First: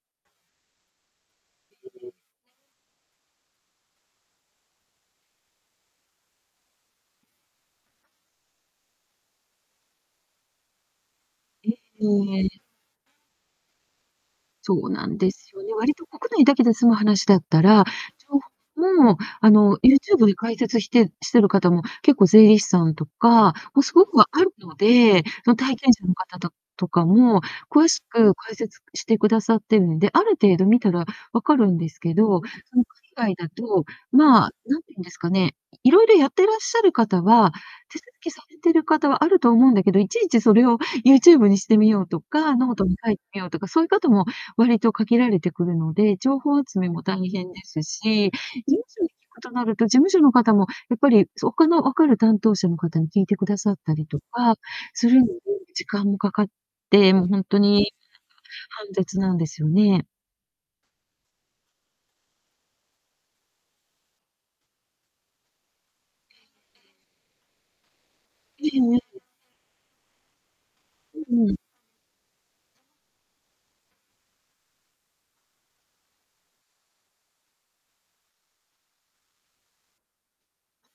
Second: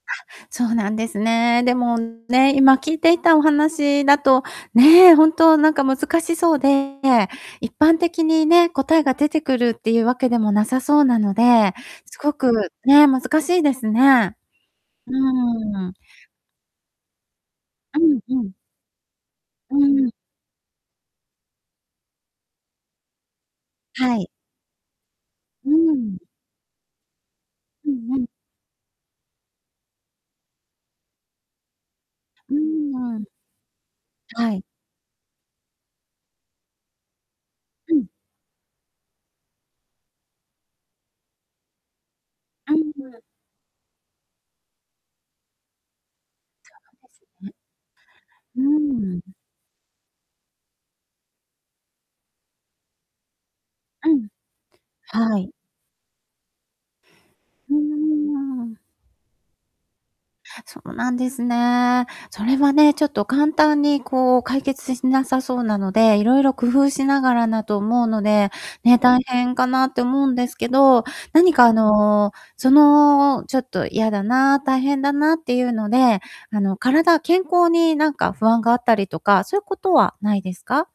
あ、そうなんですね。でも [unintelligible] ね、今聞いていたお話だと、ね、ほんとなんか難しそうで、一般的にね、答えが出てくるっていうわけでもなさそうなのえ、で、すうん。ごえくえ。ね、難しいですね。そうなうんですよ、ーん。割と国内だけで済む話だったら、うん、ちょうん。うもう、あうの、ん。YouTube で解説してしてる方も、結構税理士さんとかもう凄くはあい。るので、そのう体験者のん。方たとかも詳うしんうん。く解説してくださってるんで、ある程度見たら分かるんですけど、うそのーん。海外だと、まあ、はい。何て言うんですかね、色々やってらっしゃる方は、う手ん。続きされてる方はあると思うんだけど、いちいちそれを YouTube にしてみようとか、うん。note に書いて [unintelligible] みようとか、そうゆう方も割と限られてくるので、情報集めも大そうです変ね。ですし、事うー務所ん、に聞うん。くとなると、事務所の方もやっぱり、そ他の分かる担当者の方に聞いてくださったりうとん。かするのにはい。時間もかかって、もうほんとうんにうんうんうん。煩雑なんですよね。そうなんですね。それはね、ちょっと簡単にこう解決しなさそうなので、いろいろ工夫しながらだと思うので、ええね、え大え。変かなって思うんですけど、うんう何ん。かあの、そのちょっと嫌だな、大変だなっていうので、あの体健康になんか不安があったりとか、そういうことはないですか？